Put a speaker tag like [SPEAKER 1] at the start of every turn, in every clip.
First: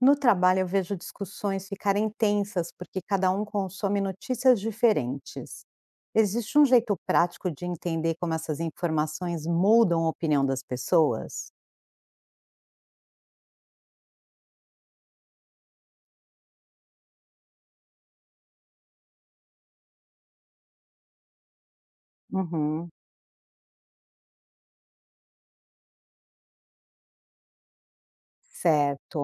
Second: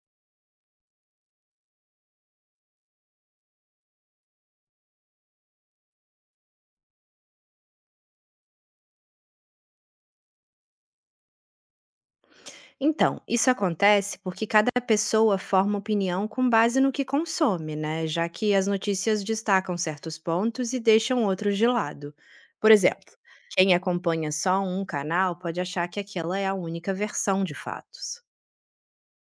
[SPEAKER 1] No trabalho, eu vejo discussões ficarem tensas porque cada um consome notícias diferentes. Existe um jeito prático de entender como essas informações mudam a opinião das pessoas?
[SPEAKER 2] Então, isso acontece porque cada pessoa forma opinião com base no que consome, né? Já que as notícias destacam certos pontos e deixam outros de lado. Por
[SPEAKER 1] Uhum.
[SPEAKER 2] exemplo, quem acompanha só um canal pode achar que aquela é a única versão de fatos.
[SPEAKER 1] Certo.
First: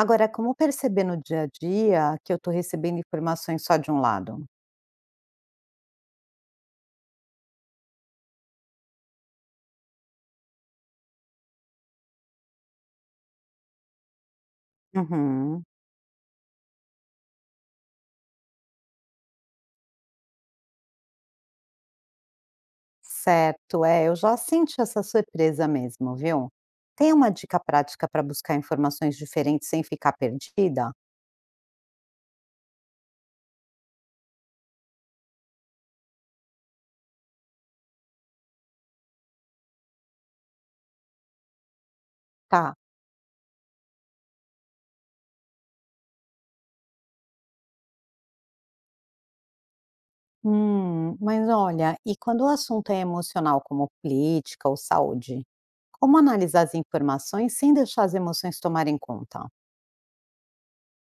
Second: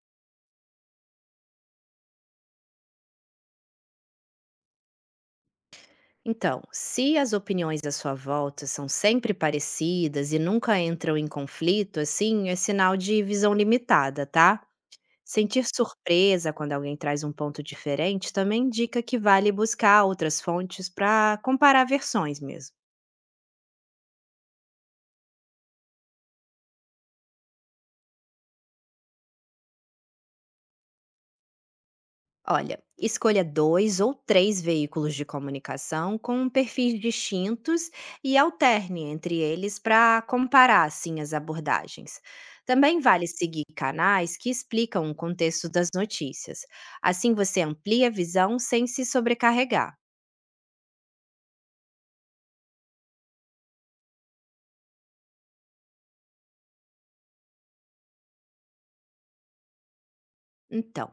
[SPEAKER 1] Agora, como perceber no dia a dia que eu estou recebendo informações só de um lado?
[SPEAKER 2] Então, se as opiniões à sua volta são sempre parecidas e nunca entram em conflito, assim, é sinal de visão limitada, tá?
[SPEAKER 1] Uhum.
[SPEAKER 2] Sentir surpresa quando alguém traz um ponto diferente também indica que vale buscar outras fontes para comparar versões mesmo.
[SPEAKER 1] Certo, é, eu já senti essa surpresa mesmo, viu? Tem uma dica prática para buscar informações diferentes sem ficar perdida?
[SPEAKER 2] Olha, escolha dois ou três veículos de comunicação com perfis distintos e alterne entre eles para comparar assim as abordagens.
[SPEAKER 1] Tá.
[SPEAKER 2] Também vale seguir canais que explicam o contexto das notícias. Assim você amplia a visão sem se sobrecarregar.
[SPEAKER 1] Mas olha, e quando o assunto é emocional, como política ou saúde, como analisar as informações sem deixar as emoções tomarem conta?
[SPEAKER 2] Então,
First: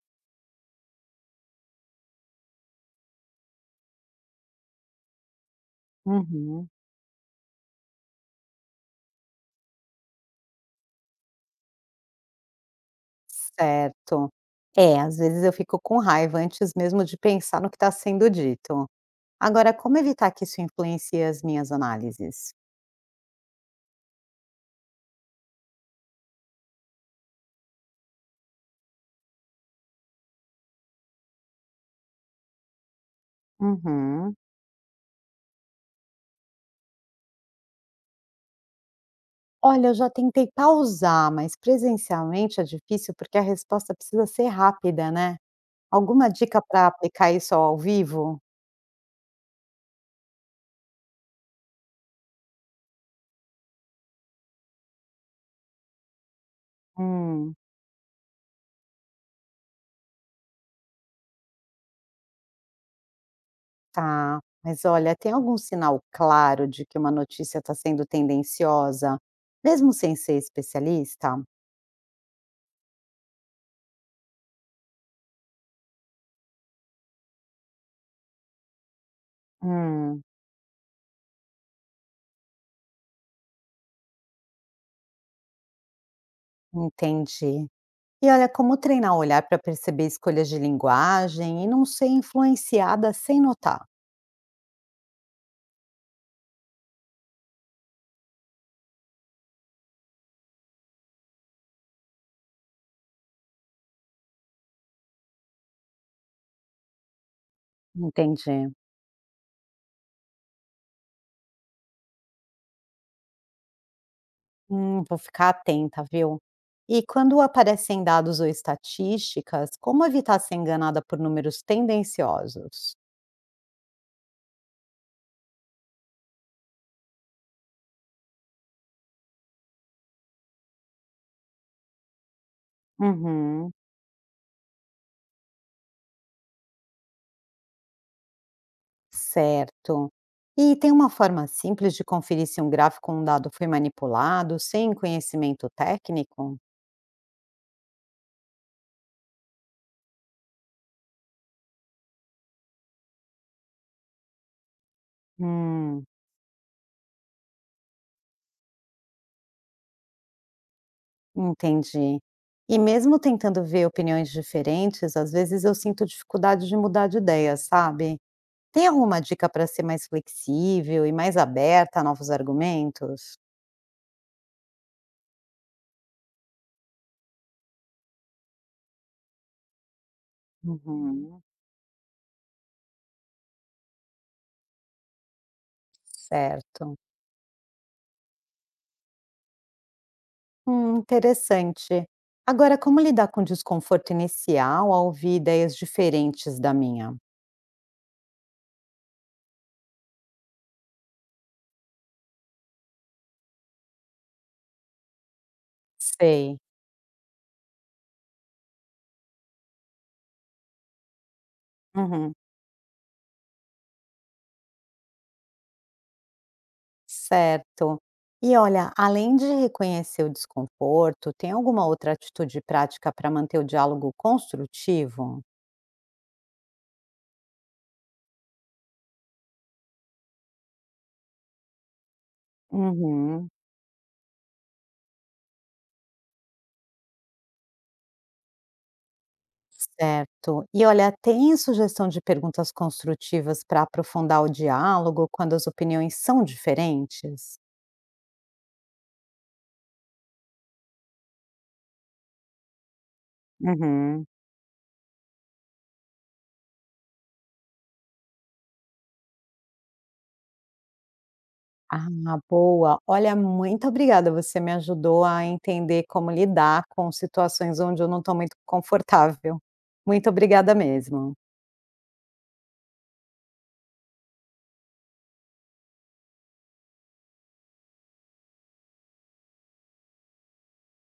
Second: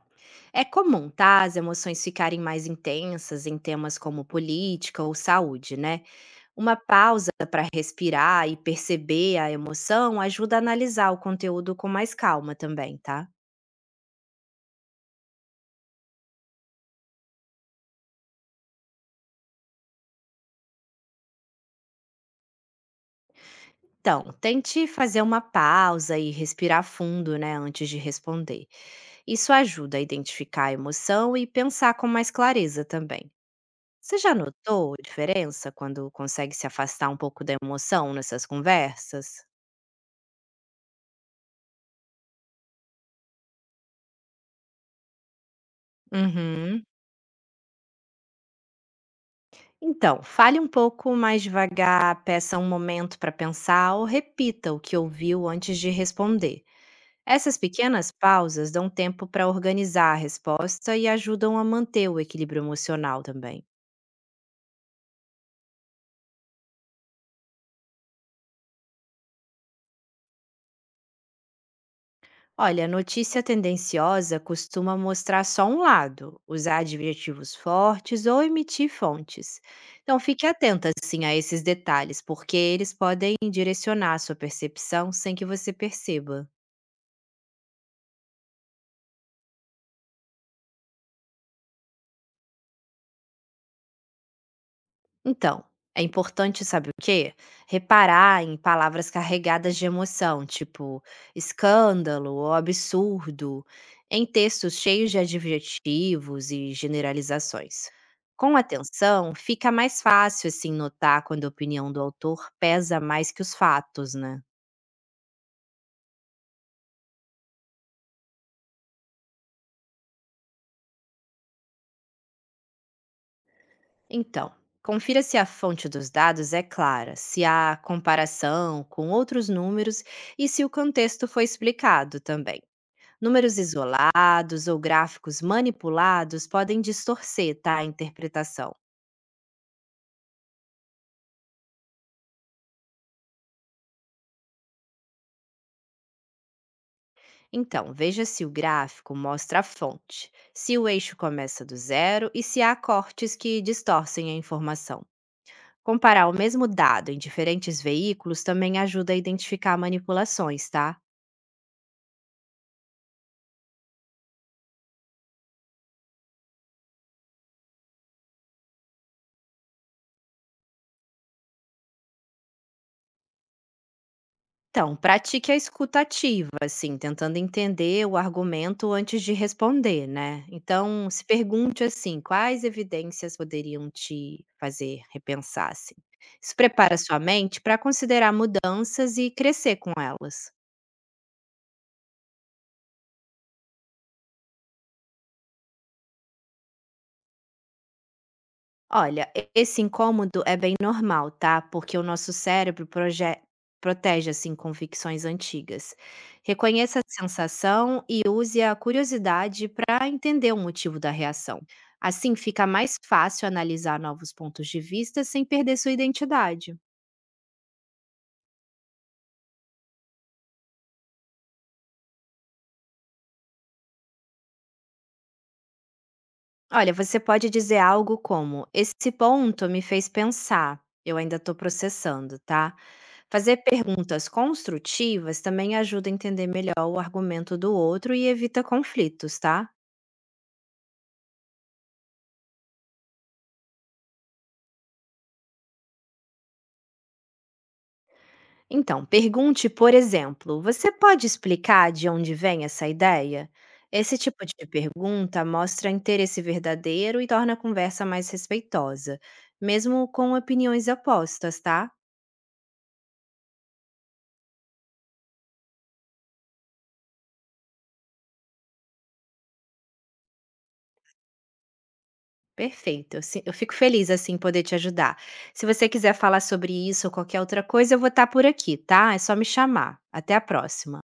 [SPEAKER 2] é comum, tá? As emoções ficarem mais intensas em temas como política ou saúde, né?
[SPEAKER 1] Uhum.
[SPEAKER 2] Uma pausa para respirar e perceber a emoção ajuda a analisar o conteúdo com mais calma também, tá?
[SPEAKER 1] Certo. É, às vezes eu fico com raiva antes mesmo de pensar no que está sendo dito. Agora, como evitar que isso influencie as minhas análises?
[SPEAKER 2] Então, tente fazer uma pausa e respirar fundo, né, antes de responder. Isso ajuda a identificar a emoção e pensar com mais clareza também. Você já
[SPEAKER 1] Uhum.
[SPEAKER 2] notou a diferença quando consegue se afastar um pouco da emoção nessas conversas?
[SPEAKER 1] Olha, eu já tentei pausar, mas presencialmente é difícil porque a resposta precisa ser rápida, né? Alguma dica
[SPEAKER 2] Uhum.
[SPEAKER 1] para aplicar isso ao vivo?
[SPEAKER 2] Então, fale um pouco mais devagar, peça um momento para pensar ou repita o que ouviu antes de responder.
[SPEAKER 1] Hum.
[SPEAKER 2] Essas pequenas pausas dão tempo para organizar a resposta e ajudam a manter o equilíbrio emocional também.
[SPEAKER 1] Tá, mas olha, tem algum sinal claro de que uma notícia está sendo tendenciosa, mesmo sem ser especialista?
[SPEAKER 2] Olha, notícia tendenciosa costuma mostrar só um lado, usar adjetivos fortes ou emitir fontes. Então,
[SPEAKER 1] Hum,
[SPEAKER 2] fique atenta assim a esses detalhes, porque eles podem direcionar a sua percepção sem que você perceba.
[SPEAKER 1] entendi. E olha, como treinar o olhar para perceber escolhas de linguagem e não ser influenciada sem notar?
[SPEAKER 2] Então, é importante, sabe o quê? Reparar em palavras carregadas de emoção, tipo escândalo ou absurdo, em textos cheios de adjetivos e generalizações.
[SPEAKER 1] Entendi.
[SPEAKER 2] Com atenção, fica mais fácil assim notar quando a opinião do autor pesa mais que os fatos, né?
[SPEAKER 1] Vou ficar atenta, viu? E quando aparecem dados ou estatísticas, como evitar ser enganada por números tendenciosos?
[SPEAKER 2] Então, confira se a fonte dos dados é clara, se há comparação com outros números e se o contexto foi explicado também. Números
[SPEAKER 1] Uhum.
[SPEAKER 2] isolados ou gráficos manipulados podem distorcer, tá, a interpretação.
[SPEAKER 1] Certo. E tem uma forma simples de conferir se um gráfico ou um dado foi manipulado sem conhecimento técnico?
[SPEAKER 2] Então, veja se o gráfico mostra a fonte, se o eixo começa do zero e se há cortes que distorcem a informação.
[SPEAKER 1] Hum,
[SPEAKER 2] Comparar o mesmo dado em diferentes veículos também ajuda a identificar manipulações, tá?
[SPEAKER 1] entendi. E mesmo tentando ver opiniões diferentes, às vezes eu sinto dificuldade de mudar de ideia, sabe? Tem alguma dica para ser mais flexível e mais aberta a novos argumentos?
[SPEAKER 2] Então, pratique a escuta ativa, assim, tentando entender o argumento antes de responder, né? Então, se
[SPEAKER 1] Uhum,
[SPEAKER 2] pergunte assim: quais evidências poderiam te fazer repensar? Assim? Isso
[SPEAKER 1] certo.
[SPEAKER 2] prepara sua mente para considerar mudanças e crescer com elas.
[SPEAKER 1] Interessante. Agora, como lidar com o desconforto inicial ao ouvir ideias diferentes da minha?
[SPEAKER 2] Olha, e esse incômodo é bem normal, tá? Porque o nosso cérebro protege assim convicções antigas.
[SPEAKER 1] Sei.
[SPEAKER 2] Reconheça a sensação e use a curiosidade para entender o motivo da reação.
[SPEAKER 1] Uhum.
[SPEAKER 2] Assim fica mais fácil analisar novos pontos de vista sem perder sua identidade.
[SPEAKER 1] Certo. E olha, além de reconhecer o desconforto, tem alguma outra atitude prática para manter o diálogo construtivo?
[SPEAKER 2] Olha, você pode dizer algo como: "Esse ponto me fez pensar, eu ainda estou processando", tá.
[SPEAKER 1] Uhum.
[SPEAKER 2] Fazer perguntas construtivas também ajuda a entender melhor o argumento do outro e evita conflitos, tá.
[SPEAKER 1] Certo. E olha, tem sugestão de perguntas construtivas para aprofundar o diálogo quando as opiniões são diferentes?
[SPEAKER 2] Então, pergunte, por exemplo: "Você pode explicar de onde vem essa ideia?". Esse
[SPEAKER 1] Uhum.
[SPEAKER 2] tipo de pergunta mostra interesse verdadeiro e torna a conversa mais respeitosa, mesmo com opiniões opostas, tá.
[SPEAKER 1] Ah, boa. Olha, muito obrigada. Você me ajudou a entender como lidar com situações onde eu não estou muito confortável. Muito obrigada mesmo.
[SPEAKER 2] Perfeito, eu fico feliz, assim, em poder te ajudar. Se você quiser falar sobre isso ou qualquer outra coisa, eu vou estar por aqui, tá? É só me chamar. Até a próxima.